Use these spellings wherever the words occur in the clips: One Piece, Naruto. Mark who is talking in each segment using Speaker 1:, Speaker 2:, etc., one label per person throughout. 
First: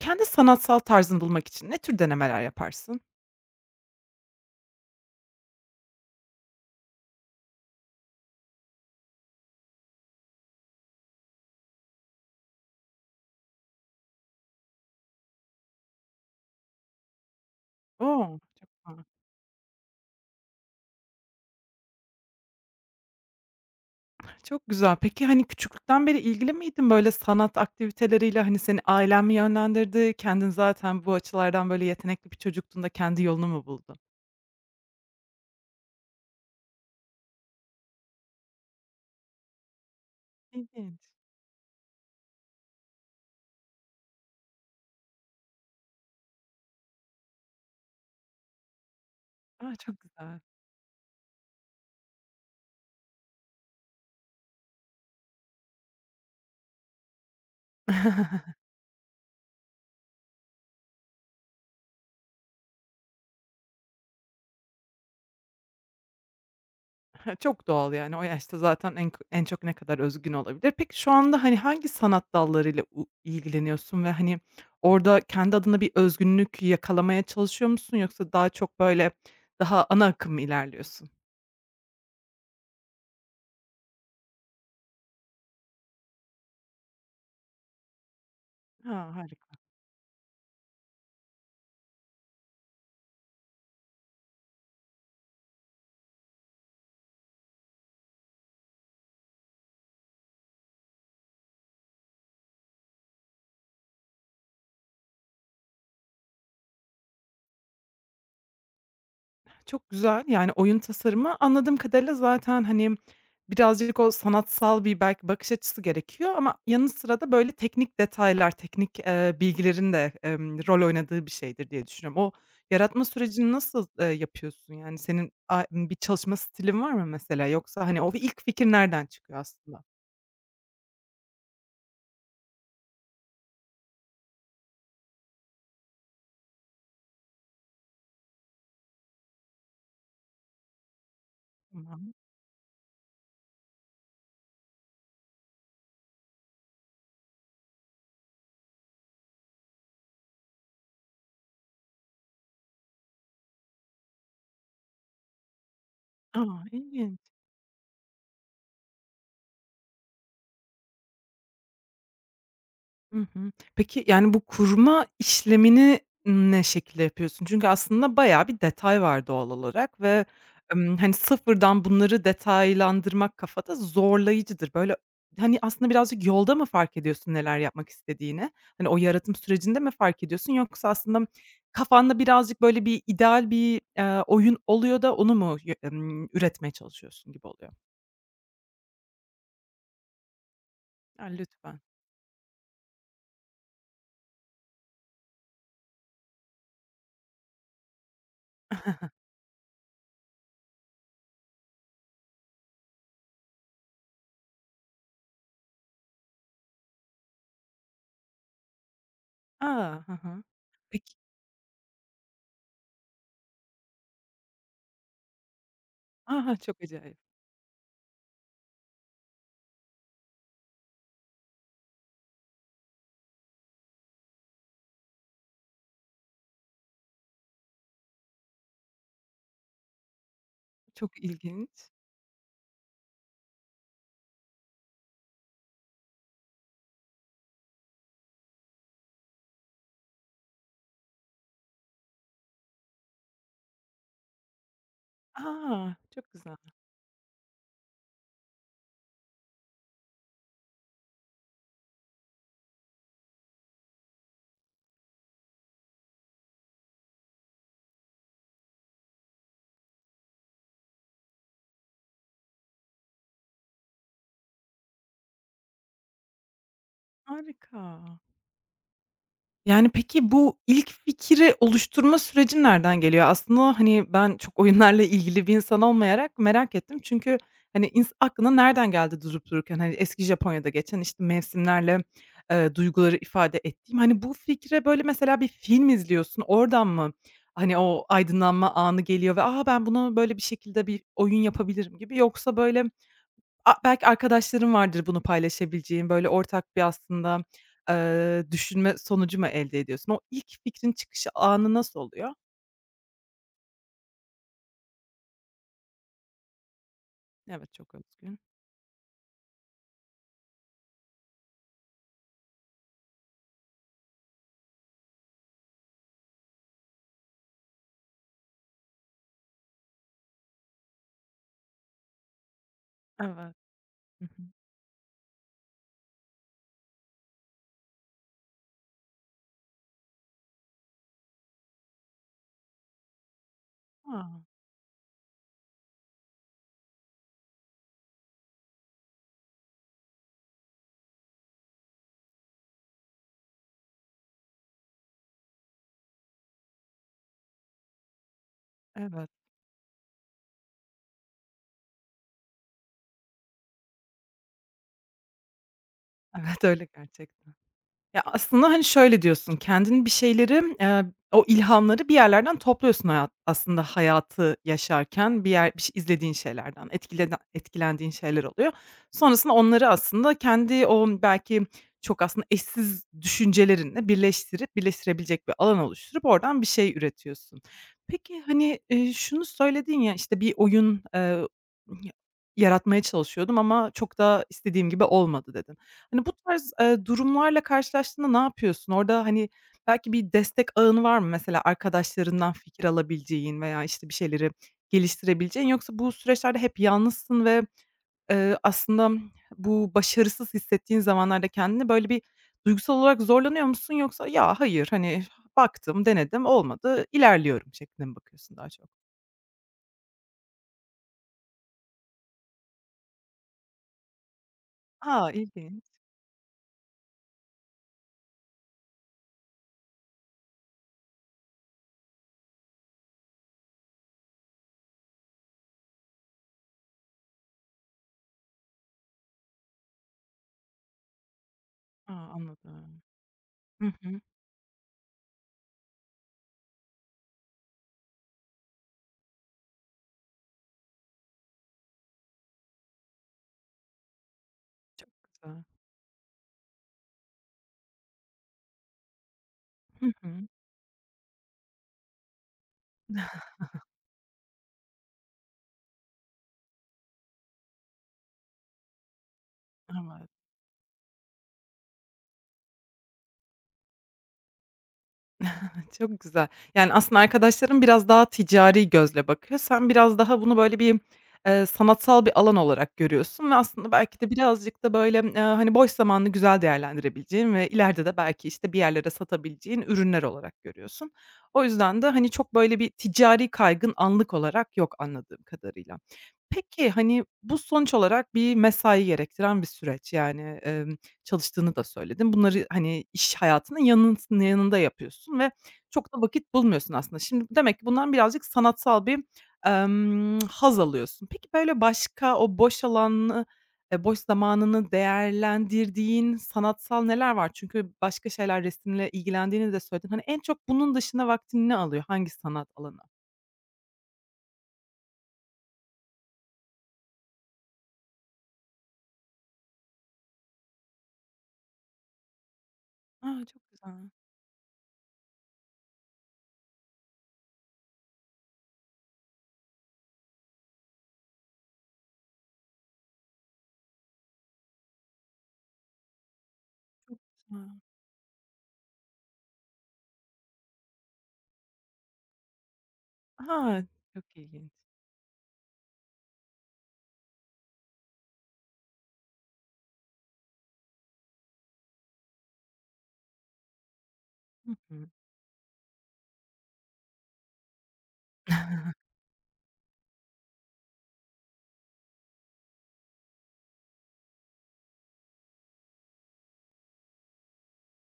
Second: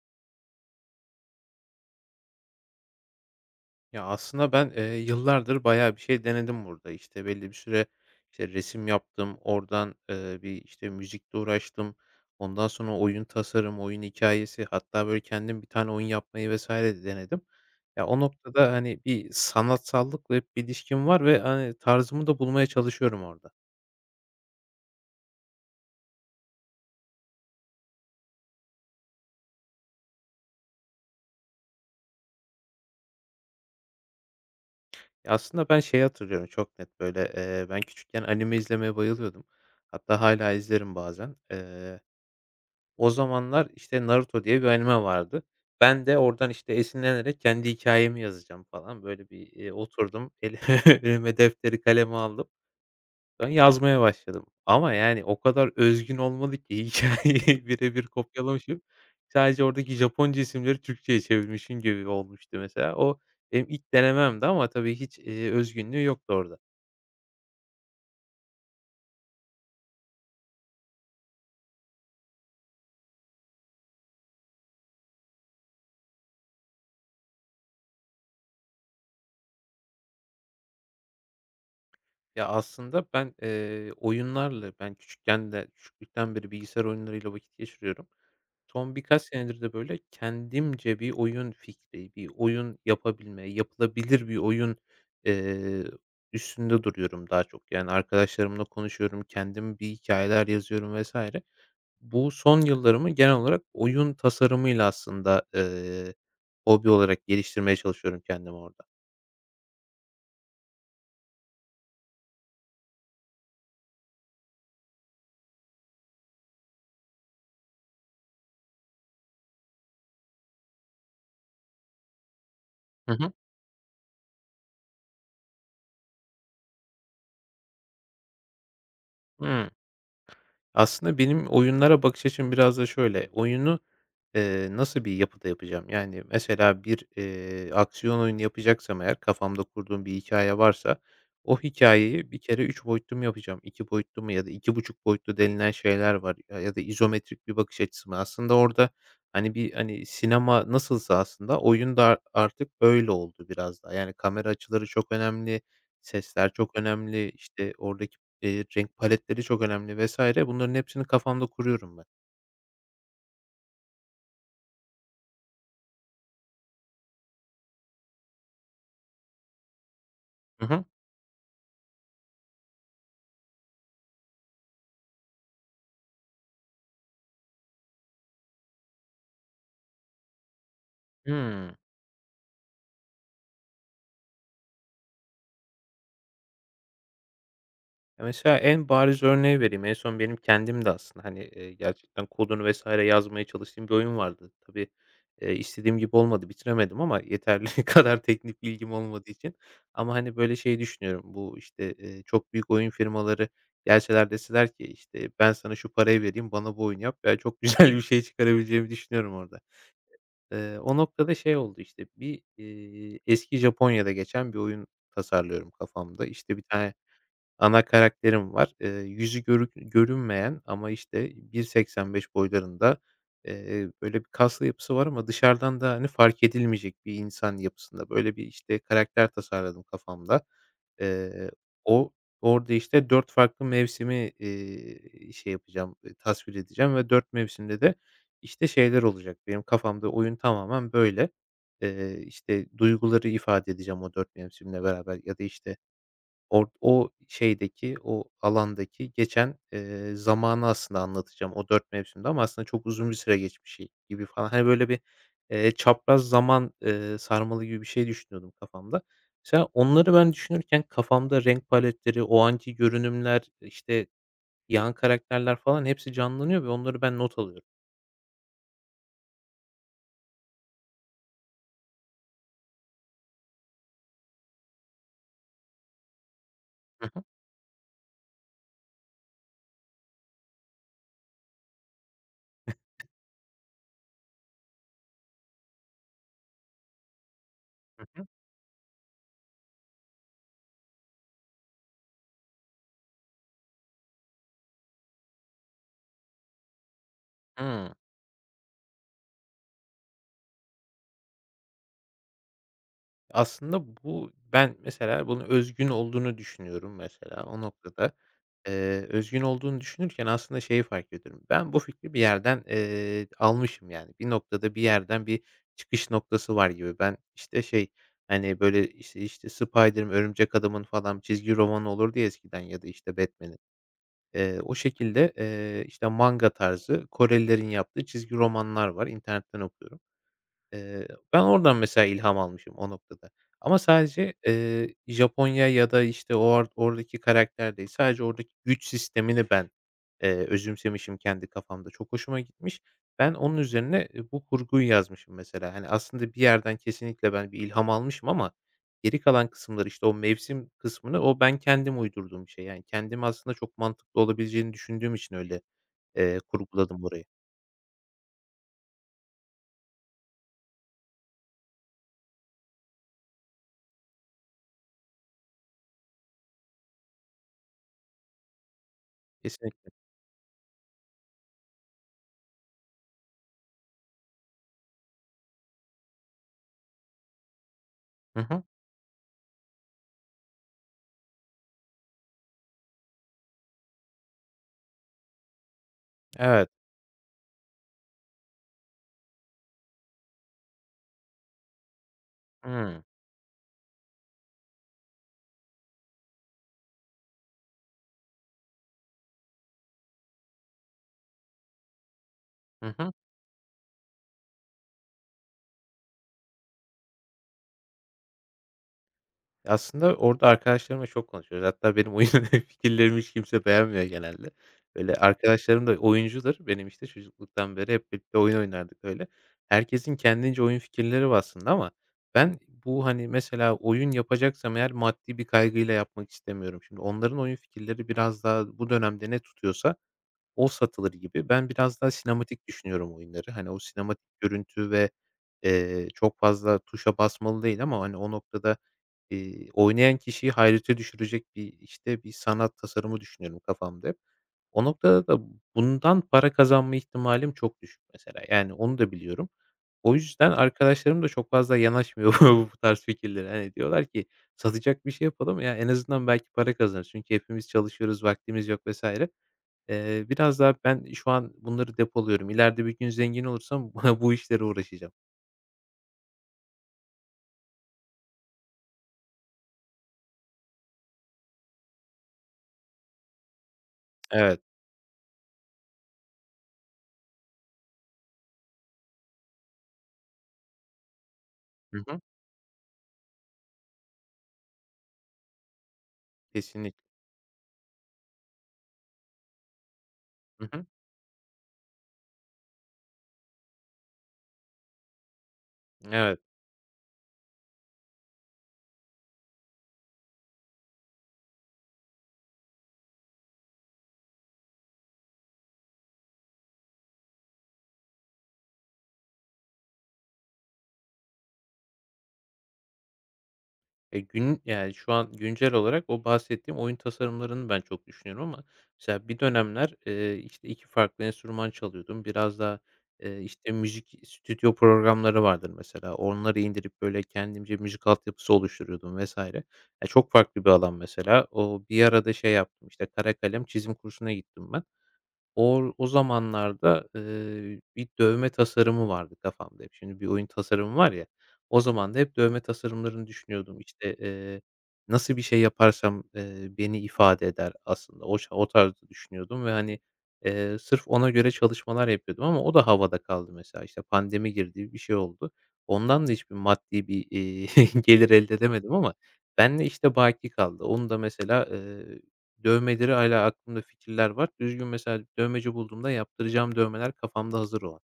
Speaker 1: Kendi sanatsal tarzını bulmak için ne tür denemeler yaparsın?
Speaker 2: Ya, aslında ben, yıllardır bayağı bir şey denedim burada. İşte, belli bir süre, işte, resim yaptım. Oradan, bir, işte, müzikle uğraştım. Ondan sonra oyun hikayesi hatta, böyle, kendim bir tane oyun yapmayı vesaire de denedim. Ya, o
Speaker 1: O! Çok
Speaker 2: noktada, hani,
Speaker 1: güzel.
Speaker 2: bir sanatsallıkla hep bir ilişkim var ve, hani, tarzımı da bulmaya çalışıyorum orada.
Speaker 1: Çok güzel. Peki, küçüklükten beri ilgili miydin böyle sanat aktiviteleriyle? Hani, seni ailen mi yönlendirdi? Kendin zaten bu açılardan böyle yetenekli bir çocuktun da kendi yolunu mu buldun?
Speaker 2: Ya, aslında ben şeyi hatırlıyorum çok net, böyle, ben küçükken anime izlemeye bayılıyordum. Hatta hala izlerim
Speaker 1: İlginç.
Speaker 2: bazen. O zamanlar, işte, Naruto diye bir anime vardı. Ben de oradan, işte, esinlenerek kendi hikâyemi yazacağım falan. Böyle bir,
Speaker 1: A, çok
Speaker 2: oturdum,
Speaker 1: güzel.
Speaker 2: elime defteri kalemi aldım. Ben yazmaya başladım ama, yani, o kadar özgün olmadı ki hikâyeyi birebir kopyalamışım. Sadece oradaki Japonca isimleri Türkçe'ye çevirmişim gibi olmuştu mesela. O benim ilk denememdi ama tabii hiç, özgünlüğü yoktu orada.
Speaker 1: He, çok doğal yani o yaşta zaten en çok ne kadar özgün olabilir. Peki şu anda, hani, hangi sanat dallarıyla ilgileniyorsun ve, hani, orada kendi adına bir özgünlük yakalamaya çalışıyor musun yoksa daha çok, böyle, daha ana akım mı ilerliyorsun?
Speaker 2: Ya, aslında ben, oyunlarla ben küçükken de küçüklükten beri bilgisayar oyunlarıyla vakit geçiriyorum. Son
Speaker 1: Ha,
Speaker 2: birkaç
Speaker 1: harika.
Speaker 2: senedir de, böyle, kendimce bir oyun fikri, bir oyun yapabilme, yapılabilir bir oyun, eee, üstünde duruyorum daha çok. Yani, arkadaşlarımla konuşuyorum, kendim bir hikayeler yazıyorum vesaire. Bu son yıllarımı genel olarak oyun tasarımıyla aslında, hobi olarak geliştirmeye çalışıyorum kendimi orada.
Speaker 1: Çok güzel. Yani, oyun tasarımı anladığım kadarıyla zaten, hani, birazcık o sanatsal bir belki bakış açısı gerekiyor ama yanı sıra da, böyle, teknik detaylar, bilgilerin de, rol oynadığı bir şeydir diye düşünüyorum. O yaratma
Speaker 2: Hı hı.
Speaker 1: sürecini nasıl yapıyorsun? Yani, senin bir çalışma stilin var mı mesela? Yoksa, hani, o ilk fikir nereden çıkıyor
Speaker 2: Hıı.
Speaker 1: aslında?
Speaker 2: Aslında benim oyunlara bakış açım biraz da şöyle, oyunu, nasıl bir yapıda yapacağım? Yani, mesela bir, aksiyon oyunu yapacaksam eğer kafamda kurduğum bir hikaye varsa o
Speaker 1: Tamam.
Speaker 2: hikayeyi bir kere 3 boyutlu mu yapacağım, 2 boyutlu mu ya da iki buçuk boyutlu denilen şeyler var ya ya da izometrik bir bakış açısı mı? Aslında orada, hani, bir, hani, sinema nasılsa aslında oyun da artık öyle oldu biraz daha. Yani, kamera açıları çok önemli, sesler
Speaker 1: A,
Speaker 2: çok önemli,
Speaker 1: ilginç.
Speaker 2: işte, oradaki renk paletleri çok önemli vesaire bunların hepsini kafamda kuruyorum ben.
Speaker 1: Hı hı. Peki, yani, bu kurma işlemini ne şekilde yapıyorsun? Çünkü aslında bayağı bir detay var doğal olarak ve,
Speaker 2: Hı hı.
Speaker 1: hani, sıfırdan bunları detaylandırmak kafada zorlayıcıdır. Böyle, hani, aslında birazcık yolda mı fark ediyorsun neler yapmak istediğini? Hani, o yaratım sürecinde mi fark ediyorsun yoksa aslında
Speaker 2: Hımm.
Speaker 1: kafanda birazcık, böyle, bir ideal oyun oluyor da onu mu y üretmeye çalışıyorsun gibi oluyor?
Speaker 2: Ya, mesela en bariz örneği vereyim. En son benim kendim de aslında,
Speaker 1: A,
Speaker 2: hani,
Speaker 1: lütfen.
Speaker 2: gerçekten kodunu vs. yazmaya çalıştığım bir oyun vardı. Tabii, istediğim gibi olmadı, bitiremedim ama yeterli kadar teknik bilgim olmadığı için ama, hani, böyle şey düşünüyorum. Bu, işte, çok büyük oyun firmaları gelseler deseler ki, işte, "Ben sana şu parayı vereyim, bana bu oyunu yap." Ya, çok güzel bir şey çıkarabileceğimi düşünüyorum orada.
Speaker 1: A! Hı hı.
Speaker 2: O
Speaker 1: Peki.
Speaker 2: noktada şey oldu, işte, bir, eski Japonya'da geçen bir oyun tasarlıyorum kafamda. İşte,
Speaker 1: A!
Speaker 2: bir
Speaker 1: Çok
Speaker 2: tane
Speaker 1: acayip.
Speaker 2: ana karakterim var. Yüzü görünmeyen ama, işte, 1.85 boylarında, böyle bir kaslı yapısı var ama dışarıdan da, hani, fark edilmeyecek bir insan yapısında. Böyle bir, işte, karakter tasarladım kafamda.
Speaker 1: Çok
Speaker 2: Eee,
Speaker 1: ilginç.
Speaker 2: o orada, işte, 4 farklı mevsimi, şey yapacağım, tasvir edeceğim ve 4 mevsimde de, işte, şeyler olacak. Benim kafamda oyun tamamen böyle. İşte, duyguları ifade edeceğim o 4 mevsimle beraber ya da, işte,
Speaker 1: A! Çok güzel.
Speaker 2: O şeydeki, o alandaki geçen, zamanı aslında anlatacağım o 4 mevsimde ama aslında çok uzun bir süre geçmiş şey gibi falan. Hani, böyle bir, çapraz zaman, sarmalı gibi bir şey düşünüyordum kafamda. Mesela onları ben düşünürken kafamda renk paletleri, o anki görünümler, işte, yan karakterler falan hepsi canlanıyor ve onları ben not alıyorum.
Speaker 1: Harika. Yani, peki bu ilk fikri oluşturma süreci nereden geliyor? Aslında, hani, ben çok oyunlarla ilgili bir insan olmayarak merak ettim.
Speaker 2: Hı hı.
Speaker 1: Çünkü, hani, aklına nereden geldi durup dururken? Hani, eski Japonya'da geçen, işte, mevsimlerle, duyguları ifade ettiğim, hani, bu fikre, böyle, mesela bir film izliyorsun, oradan mı, hani,
Speaker 2: Hı
Speaker 1: o
Speaker 2: hı.
Speaker 1: aydınlanma anı geliyor ve, "A, ben bunu böyle bir şekilde bir oyun yapabilirim." gibi yoksa, böyle, A belki arkadaşların vardır bunu paylaşabileceğin, böyle, ortak bir aslında,
Speaker 2: Hıı.
Speaker 1: eee, düşünme sonucu mu elde ediyorsun? O ilk fikrin çıkışı anı nasıl oluyor?
Speaker 2: Aslında bu ben mesela bunun özgün olduğunu düşünüyorum mesela o
Speaker 1: Evet, çok
Speaker 2: noktada.
Speaker 1: özgün.
Speaker 2: Özgün olduğunu düşünürken aslında şeyi fark ediyorum. Ben bu fikri bir yerden, almışım yani. Bir noktada bir yerden bir çıkış noktası var gibi. Ben, işte, şey, hani, böyle, işte Spider'ın, Örümcek Adam'ın falan çizgi romanı olur diye eskiden ya da, işte,
Speaker 1: Evet.
Speaker 2: Batman'in.
Speaker 1: Hı hı.
Speaker 2: O şekilde, işte, manga tarzı Korelilerin yaptığı çizgi romanlar var. İnternetten okuyorum. Eee, Ben oradan mesela ilham almışım o noktada. Ama
Speaker 1: A!
Speaker 2: sadece, Japonya ya da, işte, o or oradaki karakter değil, sadece oradaki güç sistemini ben, özümsemişim kendi kafamda. Çok hoşuma gitmiş. Ben onun üzerine, bu kurguyu yazmışım mesela. Hani, aslında bir yerden kesinlikle ben bir ilham almışım ama geri
Speaker 1: Evet.
Speaker 2: kalan kısımları, işte, o mevsim kısmını o ben kendim uydurduğum bir şey. Yani kendim aslında çok mantıklı olabileceğini düşündüğüm için öyle,
Speaker 1: Evet, öyle
Speaker 2: kurguladım orayı.
Speaker 1: gerçekten. Ya, aslında, hani, şöyle diyorsun, kendin o ilhamları bir yerlerden topluyorsun hayat aslında hayatı yaşarken bir yer bir ş izlediğin şeylerden, etkilendiğin şeyler oluyor. Sonrasında onları
Speaker 2: Kesinlikle.
Speaker 1: aslında kendi o belki çok aslında eşsiz düşüncelerinle birleştirebilecek bir alan oluşturup oradan bir şey üretiyorsun.
Speaker 2: Hı
Speaker 1: Peki,
Speaker 2: hı.
Speaker 1: hani, şunu söyledin ya, işte, bir oyun yaratmaya çalışıyordum ama çok da istediğim gibi olmadı dedin. Hani, bu
Speaker 2: Evet.
Speaker 1: tarz, eee, durumlarla karşılaştığında ne yapıyorsun? Orada, hani, belki bir destek ağın var mı? Mesela arkadaşlarından fikir
Speaker 2: Hıı.
Speaker 1: alabileceğin veya, işte, bir şeyleri geliştirebileceğin yoksa bu süreçlerde hep yalnızsın ve, aslında bu başarısız hissettiğin zamanlarda kendini, böyle, bir duygusal
Speaker 2: Hı hı.
Speaker 1: olarak zorlanıyor musun yoksa "Ya, hayır, hani, baktım, denedim, olmadı, ilerliyorum." şeklinde mi bakıyorsun daha çok?
Speaker 2: Aslında orada arkadaşlarımla çok konuşuyoruz. Hatta benim oyun fikirlerimi hiç kimse beğenmiyor genelde. Böyle
Speaker 1: A, ilginç.
Speaker 2: arkadaşlarım da oyuncudur. Benim işte çocukluktan beri hep birlikte oyun oynardık öyle. Herkesin kendince oyun fikirleri var aslında ama ben bu hani mesela oyun yapacaksam eğer maddi bir kaygıyla yapmak istemiyorum. Şimdi onların oyun fikirleri biraz daha bu dönemde ne tutuyorsa o satılır gibi. Ben biraz daha
Speaker 1: A,
Speaker 2: sinematik
Speaker 1: anladım.
Speaker 2: düşünüyorum oyunları. Hani, o
Speaker 1: Hı hı.
Speaker 2: sinematik görüntü ve, çok fazla tuşa basmalı değil ama, hani, o noktada, oynayan kişiyi hayrete düşürecek bir sanat tasarımı düşünüyorum kafamda hep. O
Speaker 1: Çok
Speaker 2: noktada da
Speaker 1: güzel.
Speaker 2: bundan para kazanma ihtimalim çok düşük mesela. Yani, onu da biliyorum.
Speaker 1: Hı
Speaker 2: O
Speaker 1: hı.
Speaker 2: yüzden arkadaşlarım da çok fazla yanaşmıyor bu tarz fikirlere. Hani, diyorlar ki, "Satacak bir şey yapalım ya en azından belki para kazanırız." Çünkü hepimiz çalışıyoruz, vaktimiz yok vesaire.
Speaker 1: Evet.
Speaker 2: Biraz daha ben şu an bunları depoluyorum. İleride bir gün zengin olursam bu işlere uğraşacağım.
Speaker 1: Çok güzel. Yani, aslında arkadaşların biraz daha ticari gözle bakıyor. Sen biraz daha bunu böyle bir sanatsal bir alan olarak görüyorsun ve aslında belki de
Speaker 2: Evet.
Speaker 1: birazcık da böyle, hani, boş zamanını güzel değerlendirebileceğin ve ileride de belki, işte, bir yerlere satabileceğin ürünler olarak görüyorsun. O
Speaker 2: Hı
Speaker 1: yüzden de,
Speaker 2: hı.
Speaker 1: hani, çok böyle bir ticari kaygın anlık olarak yok anladığım kadarıyla. Peki,
Speaker 2: Kesinlikle.
Speaker 1: hani, bu sonuç olarak bir mesai gerektiren bir süreç. Yani,
Speaker 2: Hı hı.
Speaker 1: emm, çalıştığını da söyledin. Bunları, hani, iş hayatının yanında yapıyorsun ve çok da
Speaker 2: Evet.
Speaker 1: vakit bulmuyorsun aslında. Şimdi demek ki bundan birazcık sanatsal bir haz alıyorsun. Peki, böyle başka o boş alanı, boş zamanını değerlendirdiğin sanatsal neler var? Çünkü başka şeyler, resimle ilgilendiğini de söyledin. Hani, en çok bunun dışında vaktini ne alıyor? Hangi sanat alanı?
Speaker 2: Şu an güncel olarak o bahsettiğim oyun tasarımlarını ben çok düşünüyorum ama mesela bir dönemler, işte, 2 farklı enstrüman çalıyordum. Biraz daha,
Speaker 1: A, çok
Speaker 2: işte,
Speaker 1: güzel.
Speaker 2: müzik stüdyo programları vardır mesela. Onları indirip, böyle, kendimce müzik altyapısı oluşturuyordum vesaire. Ya, çok farklı bir alan mesela. O bir ara şey yaptım, işte, kara kalem çizim kursuna gittim ben. O o zamanlarda,
Speaker 1: Ha.
Speaker 2: bir dövme tasarımı vardı kafamda hep. Şimdi bir oyun tasarımı var ya, o zaman da hep dövme tasarımlarını düşünüyordum.
Speaker 1: Ha,
Speaker 2: İşte,
Speaker 1: çok ilginç.
Speaker 2: nasıl bir şey yaparsam, beni ifade eder aslında. O tarzda düşünüyordum ve, hani, sırf ona göre çalışmalar yapıyordum ama o da havada kaldı mesela. İşte pandemi
Speaker 1: Hı
Speaker 2: girdi, bir
Speaker 1: hı.
Speaker 2: şey oldu. Ondan da hiçbir maddi gelir elde edemedim ama benimle işte baki kaldı. Onu da mesela. Dövmeleri hâlâ aklımda fikirler var. Düzgün mesela dövmeci bulduğumda yaptıracağım dövmeler kafamda hazır olan.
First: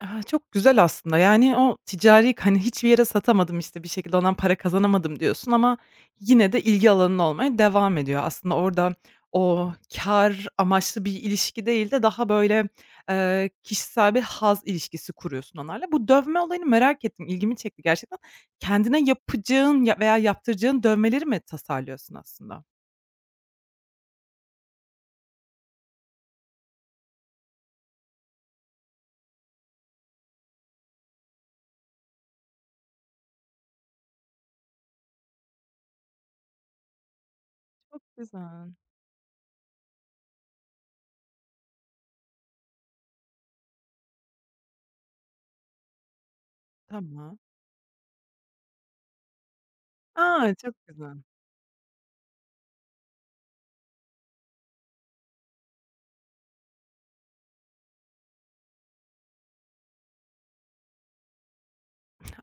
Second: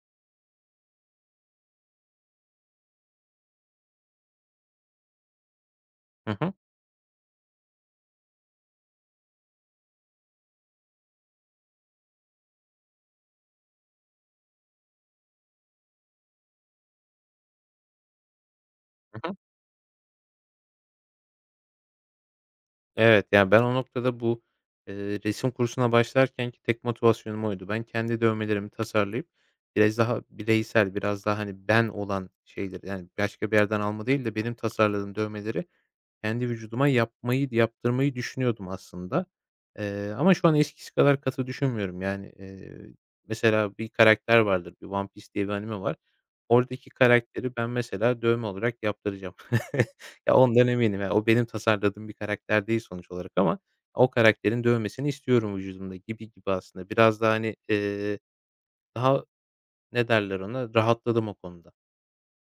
Speaker 1: Ha, çok güzel aslında. Yani o ticari, hani, hiçbir yere satamadım, işte, bir şekilde ondan para kazanamadım diyorsun ama
Speaker 2: Hı hı.
Speaker 1: yine de ilgi alanın olmaya devam ediyor. Aslında orada o kar amaçlı bir ilişki değil de daha, böyle, kişisel bir haz ilişkisi kuruyorsun onlarla. Bu dövme olayını merak ettim, ilgimi çekti gerçekten. Kendine
Speaker 2: Hı hı.
Speaker 1: yapacağın ya veya yaptıracağın dövmeleri mi tasarlıyorsun aslında?
Speaker 2: Evet, yani, ben o noktada bu, eee, resim kursuna başlarkenki tek motivasyonum oydu. Ben kendi dövmelerimi tasarlayıp biraz daha bireysel, biraz daha, hani, ben olan şeyleri, yani, başka bir yerden alma değil de benim tasarladığım dövmeleri kendi vücuduma yapmayı
Speaker 1: Çok
Speaker 2: yaptırmayı düşünüyordum
Speaker 1: güzel.
Speaker 2: aslında. Ama şu an eskisi kadar katı düşünmüyorum. Yani, mesela bir karakter vardır, bir One Piece diye bir anime var. Oradaki
Speaker 1: Tamam.
Speaker 2: karakteri ben mesela dövme olarak yaptıracağım. Ya,
Speaker 1: A!
Speaker 2: ondan
Speaker 1: Çok
Speaker 2: eminim. Ya,
Speaker 1: güzel.
Speaker 2: o benim tasarladığım bir karakter değil sonuç olarak ama o karakterin dövmesini istiyorum vücudumda gibi gibi aslında. Biraz daha hani, daha ne derler ona, rahatladım o konuda.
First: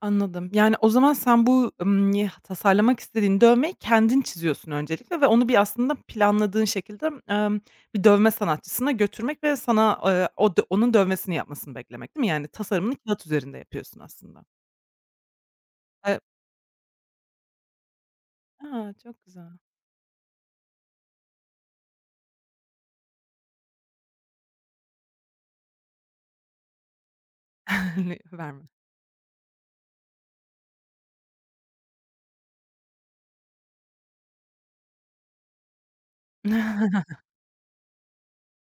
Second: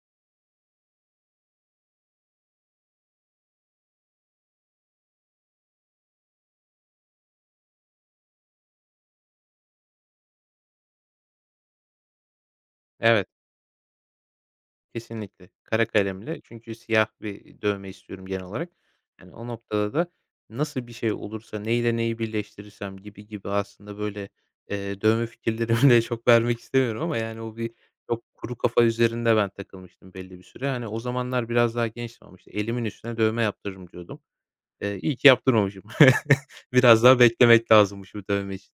Speaker 1: Anladım. Yani, o zaman sen bu, y tasarlamak istediğin dövmeyi kendin çiziyorsun öncelikle ve onu bir aslında planladığın şekilde, bir dövme sanatçısına götürmek ve sana, o dö onun dövmesini yapmasını beklemek, değil mi? Yani, tasarımını kağıt
Speaker 2: Evet.
Speaker 1: üzerinde yapıyorsun aslında.
Speaker 2: Kesinlikle. Kara
Speaker 1: Eee
Speaker 2: kalemle çünkü siyah bir dövme istiyorum genel olarak.
Speaker 1: A, çok
Speaker 2: Yani, o
Speaker 1: güzel.
Speaker 2: noktada da nasıl bir şey olursa, neyle neyi birleştirirsem gibi gibi aslında, böyle, dövme fikirlerimi de çok vermek istemiyorum ama, yani, o bir çok kuru
Speaker 1: Verme.
Speaker 2: kafa üzerinde ben takılmıştım belli bir süre. Hani, o zamanlar biraz daha gençtim ama, işte, "Elimin üstüne dövme yaptırırım." diyordum. İyi ki yaptırmamışım. Biraz daha beklemek lazımmış bu dövme için.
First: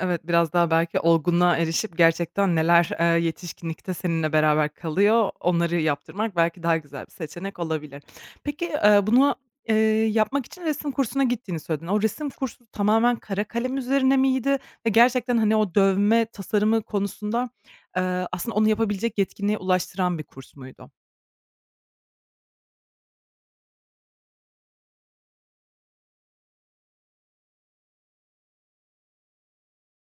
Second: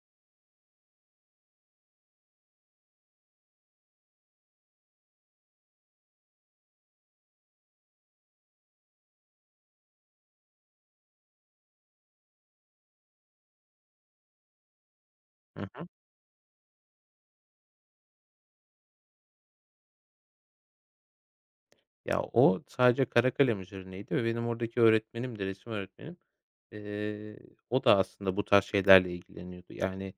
Speaker 1: Evet, biraz daha belki olgunluğa erişip gerçekten neler yetişkinlikte seninle beraber kalıyor, onları yaptırmak belki daha güzel bir seçenek olabilir. Peki, bunu, eee, yapmak için resim kursuna gittiğini söyledin. O resim kursu tamamen kara kalem üzerine miydi ve gerçekten, hani,
Speaker 2: Hı
Speaker 1: o
Speaker 2: hı.
Speaker 1: dövme tasarımı konusunda, aslında onu yapabilecek yetkinliğe ulaştıran bir kurs muydu?
Speaker 2: Ya, o sadece kara karakalem üzerineydi ve benim oradaki öğretmenim de, resim öğretmenim, eee, o da aslında bu tarz şeylerle ilgileniyordu. Yani,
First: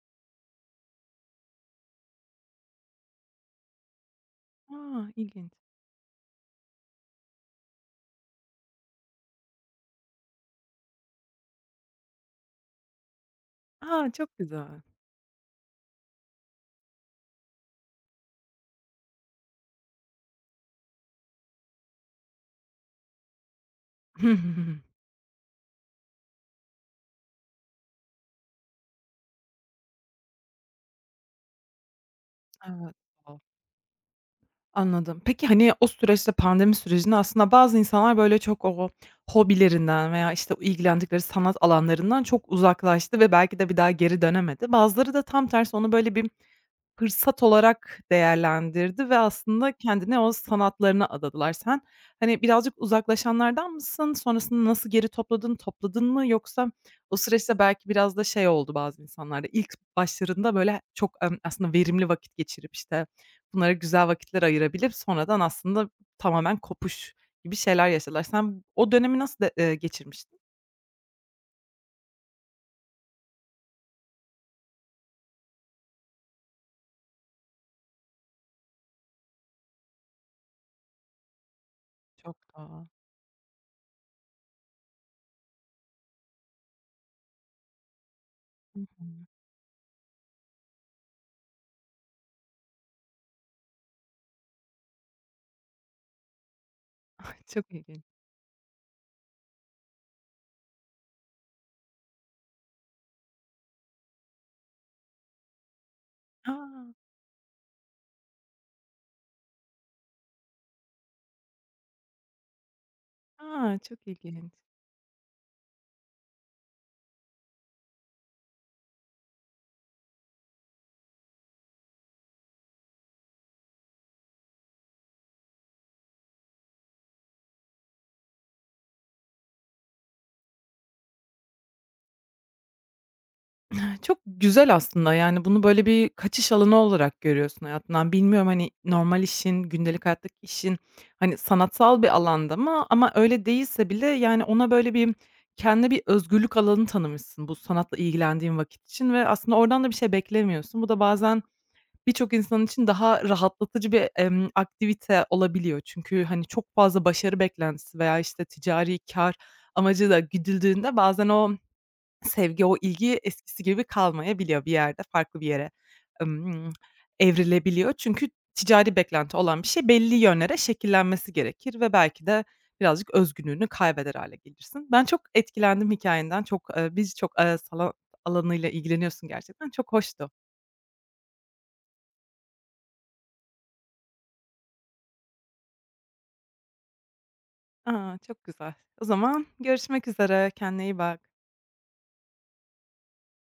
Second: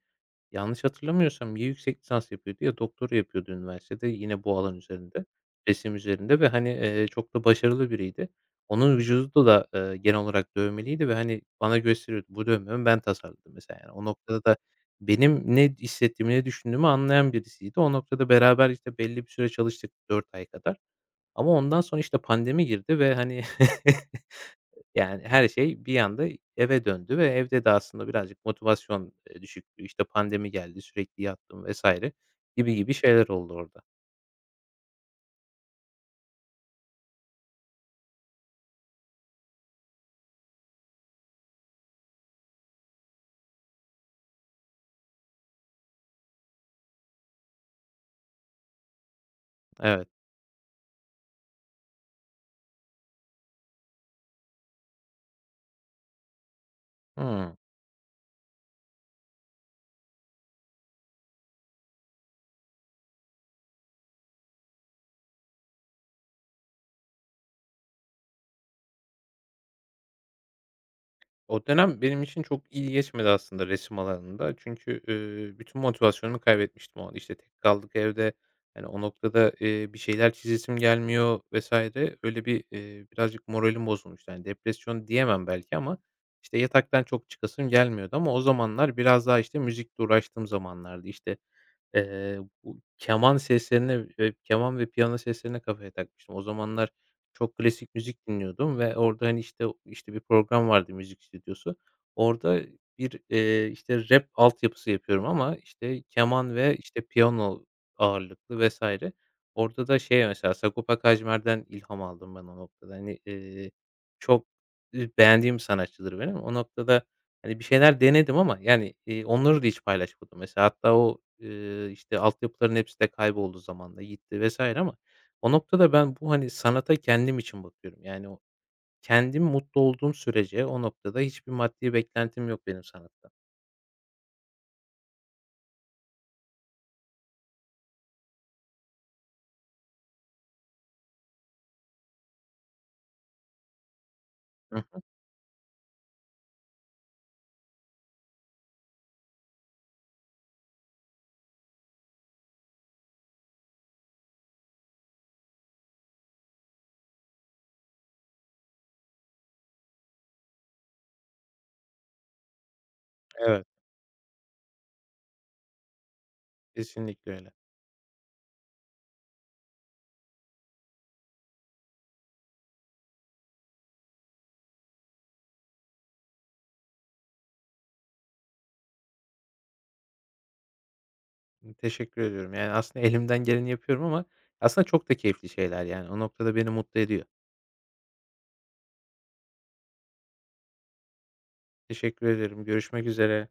Speaker 2: yanlış hatırlamıyorsam ya yüksek lisans yapıyordu ya doktora yapıyordu üniversitede yine bu alan
Speaker 1: A!
Speaker 2: üzerinde,
Speaker 1: İlginç.
Speaker 2: resim üzerinde ve, hani, çok da başarılı biriydi. Onun vücudu da, genel olarak dövmeliydi ve, hani, bana gösteriyordu. Bu dövmemi ben tasarladım mesela, yani. O
Speaker 1: A! Çok
Speaker 2: noktada da
Speaker 1: güzel.
Speaker 2: benim ne hissettiğimi, ne düşündüğümü anlayan birisiydi. O noktada beraber, işte, belli bir süre çalıştık 4 ay kadar. Ama ondan sonra, işte, pandemi girdi ve, hani, yani, her şey bir anda eve döndü ve evde de aslında birazcık motivasyon, düşüklüğü, işte, pandemi geldi, sürekli yattım vesaire gibi gibi
Speaker 1: Evet.
Speaker 2: şeyler oldu orada.
Speaker 1: Anladım. Peki, hani, o süreçte, pandemi sürecinde aslında bazı insanlar, böyle, çok o hobilerinden veya, işte, ilgilendikleri sanat alanlarından çok uzaklaştı ve belki de bir daha geri dönemedi. Bazıları da tam tersi onu, böyle, bir fırsat olarak değerlendirdi ve aslında
Speaker 2: Evet.
Speaker 1: kendine o sanatlarına adadılar. Sen, hani, birazcık uzaklaşanlardan mısın? Sonrasında nasıl geri topladın mı? Yoksa o
Speaker 2: Hıı.
Speaker 1: süreçte belki biraz da şey oldu bazı insanlarda, ilk başlarında böyle çok, aslında verimli vakit geçirip, işte, bunlara güzel vakitler ayırabilip sonradan aslında tamamen kopuş gibi şeyler yaşadılar. Sen o dönemi nasıl de geçirmiştin?
Speaker 2: O dönem benim için çok iyi geçmedi aslında resim alanında. Çünkü, bütün motivasyonumu kaybetmiştim o an. İşte, tek kaldık evde. Yani o noktada, bir şeyler çizesim gelmiyor vesaire.
Speaker 1: Çok
Speaker 2: Öyle bir,
Speaker 1: doğal.
Speaker 2: birazcık moralim bozulmuştu. Hani, depresyon diyemem belki ama, işte, yataktan çok çıkasım gelmiyordu ama o
Speaker 1: Hı
Speaker 2: zamanlar
Speaker 1: hı.
Speaker 2: biraz daha, işte, müzikle uğraştığım zamanlardı. İşte, bu keman seslerine ve keman ve piyano seslerine kafaya takmıştım. O zamanlar
Speaker 1: Ay,
Speaker 2: çok
Speaker 1: çok
Speaker 2: klasik
Speaker 1: ilginç.
Speaker 2: müzik dinliyordum ve orada, hani, işte bir program vardı müzik stüdyosu. Orada bir, işte, rap altyapısı yapıyorum ama, işte, keman
Speaker 1: A!
Speaker 2: ve, işte, piyano ağırlıklı vs. Orada da şey mesela Sagopa Kajmer'den ilham aldım ben o noktada. Hani,
Speaker 1: A! Çok
Speaker 2: çok,
Speaker 1: ilginç.
Speaker 2: beğendiğim sanatçıdır benim. O noktada. Hani, bir şeyler denedim ama, yani, onları da hiç paylaşmadım mesela. Hatta o, işte, altyapıların hepsi de kayboldu zamanla, gitti vs. ama o noktada ben bu, hani, sanata kendim için bakıyorum. Yani, o kendim mutlu olduğum sürece o noktada hiçbir maddi beklentim yok benim sanattan.
Speaker 1: Çok güzel aslında, yani, bunu böyle bir kaçış alanı olarak görüyorsun hayatından. Bilmiyorum, hani, normal işin, gündelik hayattaki işin, hani, sanatsal bir alanda mı ama öyle değilse bile, yani, ona
Speaker 2: Hı
Speaker 1: böyle
Speaker 2: hı.
Speaker 1: bir kendine bir özgürlük alanı tanımışsın bu sanatla ilgilendiğin vakit için ve aslında oradan da bir şey beklemiyorsun. Bu da bazen birçok insan için daha rahatlatıcı bir aktivite olabiliyor. Çünkü, hani, çok fazla başarı beklentisi veya, işte, ticari kar amacı da güdüldüğünde bazen o sevgi, o ilgi eskisi
Speaker 2: Evet,
Speaker 1: gibi kalmayabiliyor bir yerde, farklı bir yere, ımm,
Speaker 2: kesinlikle öyle.
Speaker 1: evrilebiliyor. Çünkü ticari beklenti olan bir şey belli yönlere şekillenmesi gerekir ve belki de birazcık özgünlüğünü kaybeder hale gelirsin. Ben çok etkilendim hikayenden. Çok, e, biz çok sala alanıyla ilgileniyorsun gerçekten. Çok hoştu.
Speaker 2: Teşekkür ediyorum. Yani, aslında elimden geleni yapıyorum ama aslında çok da keyifli şeyler, yani, o noktada beni mutlu ediyor.
Speaker 1: Aa, çok güzel. O zaman görüşmek üzere. Kendine iyi bak.
Speaker 2: Teşekkür ederim. Görüşmek üzere.